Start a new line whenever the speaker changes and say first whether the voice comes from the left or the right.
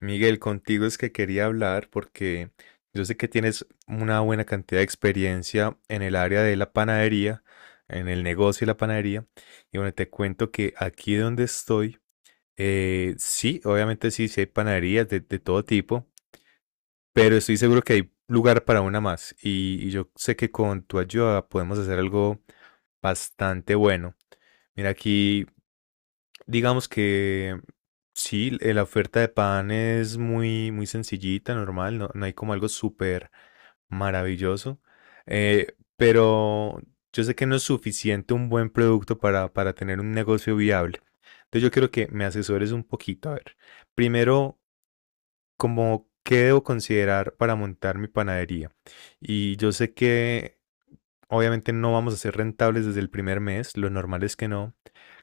left: Miguel, contigo es que quería hablar porque yo sé que tienes una buena cantidad de experiencia en el área de la panadería, en el negocio de la panadería. Y bueno, te cuento que aquí donde estoy, sí, obviamente sí, sí hay panaderías de todo tipo, pero estoy seguro que hay lugar para una más. Y yo sé que con tu ayuda podemos hacer algo bastante bueno. Mira aquí. Digamos que sí, la oferta de pan es muy, muy sencillita, normal, no, no hay como algo súper maravilloso, pero yo sé que no es suficiente un buen producto para tener un negocio viable. Entonces yo quiero que me asesores un poquito. A ver, primero, como, ¿qué debo considerar para montar mi panadería? Y yo sé que obviamente no vamos a ser rentables desde el primer mes, lo normal es que no.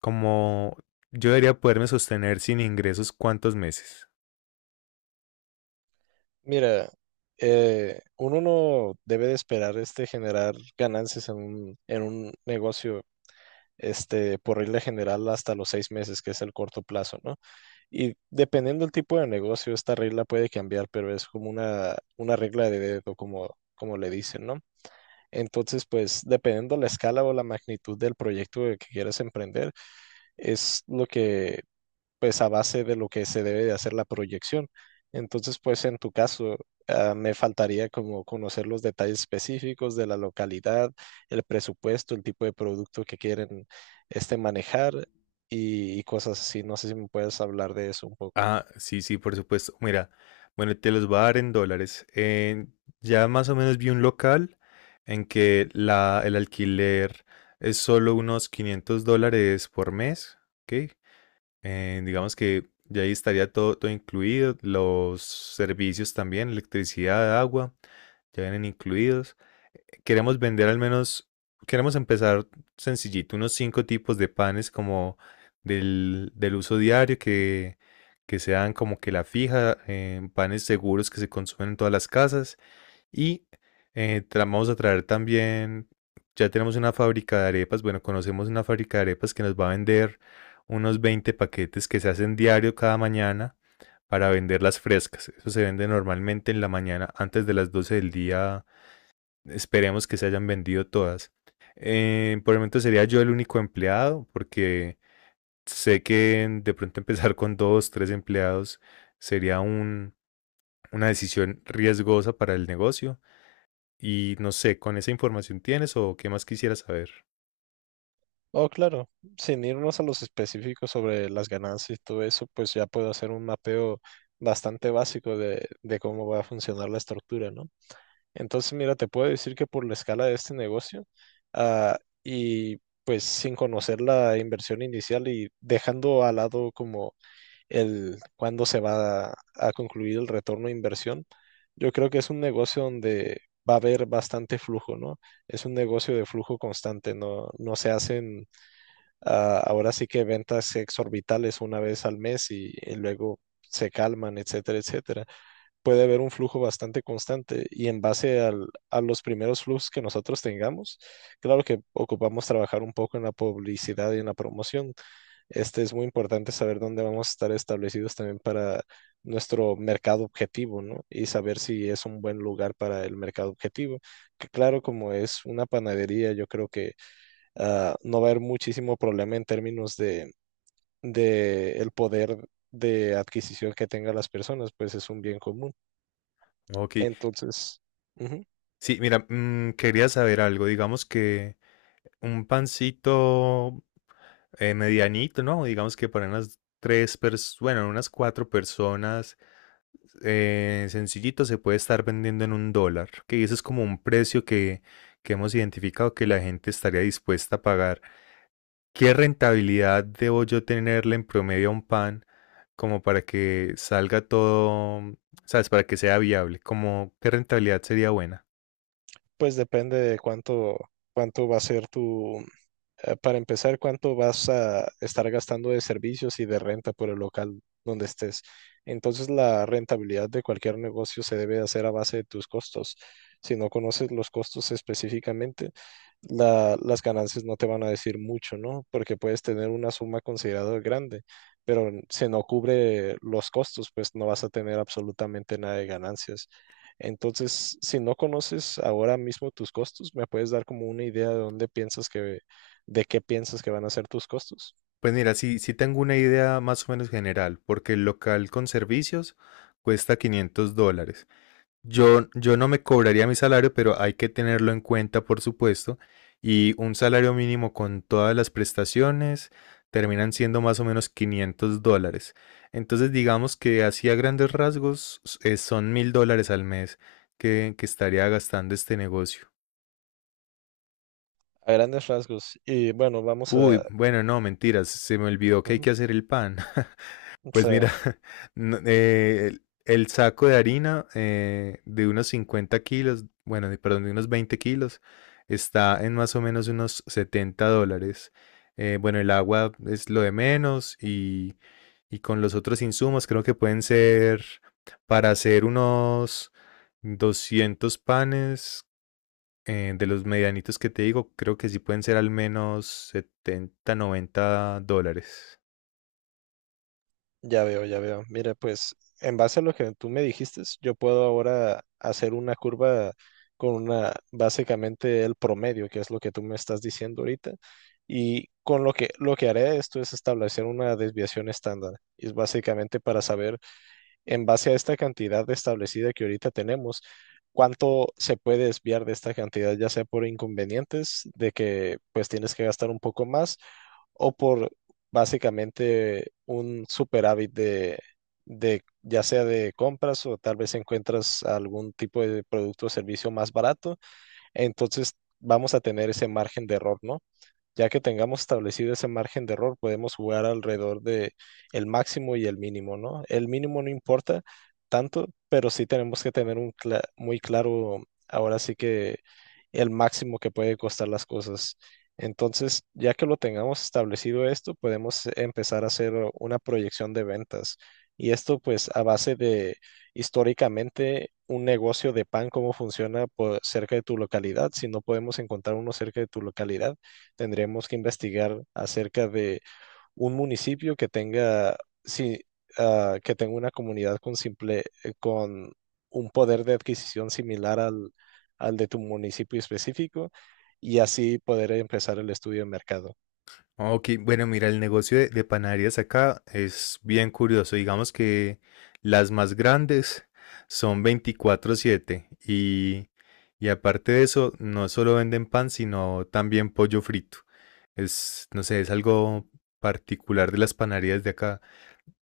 left: Como yo debería poderme sostener sin ingresos cuántos meses.
right: Mira, uno no debe de esperar generar ganancias en un negocio, por regla general hasta los 6 meses, que es el corto plazo, ¿no? Y dependiendo del tipo de negocio, esta regla puede cambiar, pero es como una regla de dedo, como le dicen, ¿no? Entonces, pues, dependiendo la escala o la magnitud del proyecto que quieras emprender, es lo que pues a base de lo que se debe de hacer la proyección. Entonces, pues en tu caso, me faltaría como conocer los detalles específicos de la localidad, el presupuesto, el tipo de producto que quieren manejar y cosas así. No sé si me puedes hablar de eso un poco.
left: Ah, sí, sí, por supuesto. Mira, bueno, te los voy a dar en dólares. Ya más o menos vi un local en que la, el alquiler es solo unos $500 por mes, ¿ok? Digamos que ya ahí estaría todo, todo incluido, los servicios también, electricidad, agua, ya vienen incluidos. Queremos vender al menos, queremos empezar sencillito, unos cinco tipos de panes como del uso diario que sean como que la fija, panes seguros que se consumen en todas las casas y vamos a traer también, ya tenemos una fábrica de arepas, bueno, conocemos una fábrica de arepas que nos va a vender unos 20 paquetes que se hacen diario cada mañana para vender las frescas. Eso se vende normalmente en la mañana antes de las 12 del día. Esperemos que se hayan vendido todas. Por el momento sería yo el único empleado, porque sé que de pronto empezar con dos, tres empleados sería una decisión riesgosa para el negocio. Y no sé, ¿con esa información tienes o qué más quisieras saber?
right: Oh, claro, sin irnos a los específicos sobre las ganancias y todo eso, pues ya puedo hacer un mapeo bastante básico de cómo va a funcionar la estructura, ¿no? Entonces, mira, te puedo decir que por la escala de este negocio, ah, y pues sin conocer la inversión inicial y dejando al lado como el cuándo se va a concluir el retorno de inversión, yo creo que es un negocio donde va a haber bastante flujo, ¿no? Es un negocio de flujo constante, no, no se hacen, ahora sí que ventas exorbitales una vez al mes y luego se calman, etcétera, etcétera. Puede haber un flujo bastante constante y en base a los primeros flujos que nosotros tengamos, claro que ocupamos trabajar un poco en la publicidad y en la promoción. Es muy importante saber dónde vamos a estar establecidos también para nuestro mercado objetivo, ¿no? Y saber si es un buen lugar para el mercado objetivo. Que claro, como es una panadería, yo creo que no va a haber muchísimo problema en términos de el poder de adquisición que tengan las personas, pues es un bien común.
left: Ok,
right: Entonces, ujú,
left: sí, mira, quería saber algo, digamos que un pancito medianito, ¿no? Digamos que para unas tres personas, bueno, unas cuatro personas, sencillito se puede estar vendiendo en un dólar, que eso es como un precio que hemos identificado que la gente estaría dispuesta a pagar. ¿Qué rentabilidad debo yo tenerle en promedio a un pan como para que salga todo, mm, sabes, para que sea viable? Como, ¿qué rentabilidad sería buena?
right: pues depende de cuánto va a ser tu. Para empezar, ¿cuánto vas a estar gastando de servicios y de renta por el local donde estés? Entonces, la rentabilidad de cualquier negocio se debe hacer a base de tus costos. Si no conoces los costos específicamente, las ganancias no te van a decir mucho, ¿no? Porque puedes tener una suma considerada grande, pero si no cubre los costos, pues no vas a tener absolutamente nada de ganancias. Entonces, si no conoces ahora mismo tus costos, me puedes dar como una idea de qué piensas que van a ser tus costos.
left: Pues mira, sí, sí tengo una idea más o menos general, porque el local con servicios cuesta $500. Yo no me cobraría mi salario, pero hay que tenerlo en cuenta, por supuesto. Y un salario mínimo con todas las prestaciones terminan siendo más o menos $500. Entonces, digamos que así a grandes rasgos son $1.000 al mes que estaría gastando este negocio.
right: A grandes rasgos. Y bueno, vamos
left: Uy,
right: a...
left: bueno, no, mentiras, se me olvidó que hay
right: Ujú,
left: que hacer el pan. Pues
right: sí,
left: mira, el saco de harina de unos 50 kilos, perdón, de unos 20 kilos, está en más o menos unos $70. Bueno, el agua es lo de menos y con los otros insumos creo que pueden ser para hacer unos 200 panes, de los medianitos que te digo, creo que sí pueden ser al menos $70, $90.
right: ya veo, ya veo. Mira, pues en base a lo que tú me dijiste, yo puedo ahora hacer una curva básicamente el promedio, que es lo que tú me estás diciendo ahorita. Y con lo que haré esto es establecer una desviación estándar. Y es básicamente para saber en base a esta cantidad establecida que ahorita tenemos, cuánto se puede desviar de esta cantidad, ya sea por inconvenientes de que pues tienes que gastar un poco más o por básicamente un superávit de ya sea de compras o tal vez encuentras algún tipo de producto o servicio más barato, entonces vamos a tener ese margen de error, ¿no? Ya que tengamos establecido ese margen de error, podemos jugar alrededor de el máximo y el mínimo, ¿no? El mínimo no importa tanto, pero sí tenemos que tener un muy claro, ahora sí que el máximo que puede costar las cosas. Entonces, ya que lo tengamos establecido esto, podemos empezar a hacer una proyección de ventas. Y esto, pues, a base de históricamente un negocio de pan, cómo funciona por cerca de tu localidad, si no podemos encontrar uno cerca de tu localidad tendremos que investigar acerca de un municipio que tenga, sí, que tenga una comunidad con con un poder de adquisición similar al de tu municipio específico y así poder empezar el estudio de mercado.
left: Ah, ok, bueno, mira, el negocio de panaderías acá es bien curioso. Digamos que las más grandes son 24/7 y aparte de eso, no solo venden pan, sino también pollo frito. Es, no sé, es algo particular de las panaderías de acá.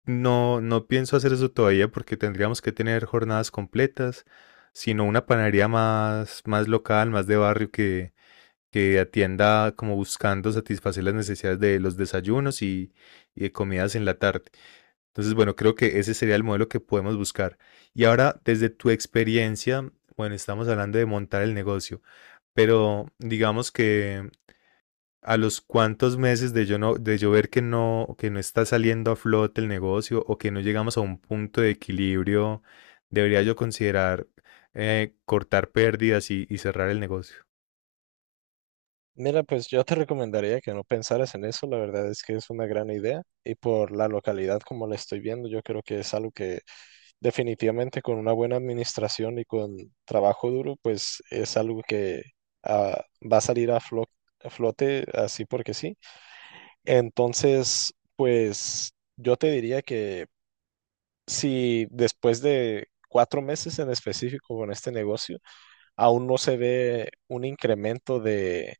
left: No, no pienso hacer eso todavía porque tendríamos que tener jornadas completas, sino una panadería más, más local, más de barrio que atienda como buscando satisfacer las necesidades de los desayunos y de comidas en la tarde. Entonces, bueno, creo que ese sería el modelo que podemos buscar. Y ahora, desde tu experiencia, bueno, estamos hablando de montar el negocio, pero digamos que a los cuantos meses de yo ver que no está saliendo a flote el negocio o que no llegamos a un punto de equilibrio, debería yo considerar cortar pérdidas y cerrar el negocio.
right: Mira, pues yo te recomendaría que no pensaras en eso, la verdad es que es una gran idea y por la localidad como la estoy viendo, yo creo que es algo que definitivamente con una buena administración y con trabajo duro, pues es algo que va a salir a a flote así porque sí. Entonces, pues yo te diría que si después de 4 meses en específico con este negocio, aún no se ve un incremento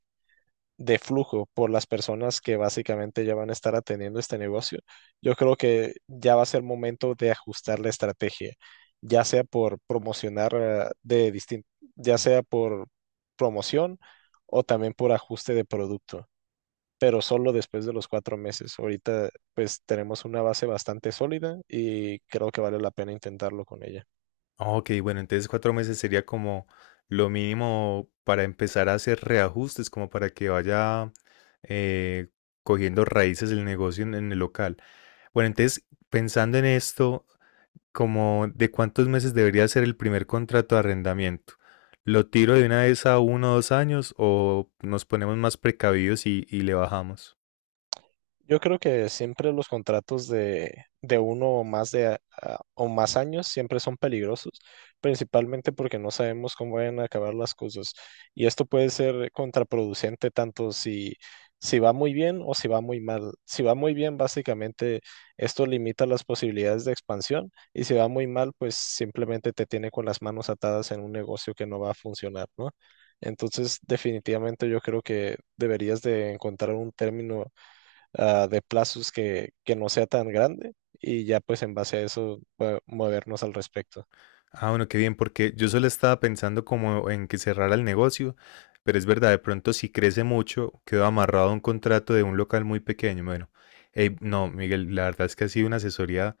right: de flujo por las personas que básicamente ya van a estar atendiendo este negocio, yo creo que ya va a ser momento de ajustar la estrategia, ya sea por promocionar de distinto, ya sea por promoción o también por ajuste de producto, pero solo después de los 4 meses. Ahorita pues tenemos una base bastante sólida y creo que vale la pena intentarlo con ella.
left: Ah, ok, bueno, entonces 4 meses sería como lo mínimo para empezar a hacer reajustes, como para que vaya eh, cogiendo raíces el negocio en el local. Bueno, entonces pensando en esto, como de cuántos meses debería ser el primer contrato de arrendamiento. ¿Lo tiro de una vez a uno o dos años o nos ponemos más precavidos y le bajamos?
right: Yo creo que siempre los contratos de uno o más o más años siempre son peligrosos, principalmente porque no sabemos cómo van a acabar las cosas. Y esto puede ser contraproducente tanto si va muy bien o si va muy mal. Si va muy bien, básicamente esto limita las posibilidades de expansión y si va muy mal, pues simplemente te tiene con las manos atadas en un negocio que no va a funcionar, ¿no? Entonces, definitivamente yo creo que deberías de encontrar un término de plazos que no sea tan grande y ya pues en base a eso movernos al respecto.
left: Ah, bueno, qué bien, porque yo solo estaba pensando como en que cerrara el negocio, pero es verdad, de pronto si crece mucho, quedo amarrado a un contrato de un local muy pequeño. Bueno, no, Miguel, la verdad es que ha sido una asesoría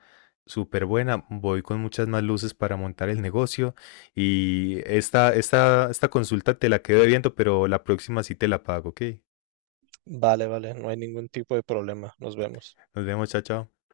left: súper buena. Voy con muchas más luces para montar el negocio y esta consulta te la quedo debiendo, pero la próxima sí te la pago, ¿ok?
right: Vale, vale, no hay ningún tipo de problema. Nos vemos.
left: Nos vemos, chao, chao.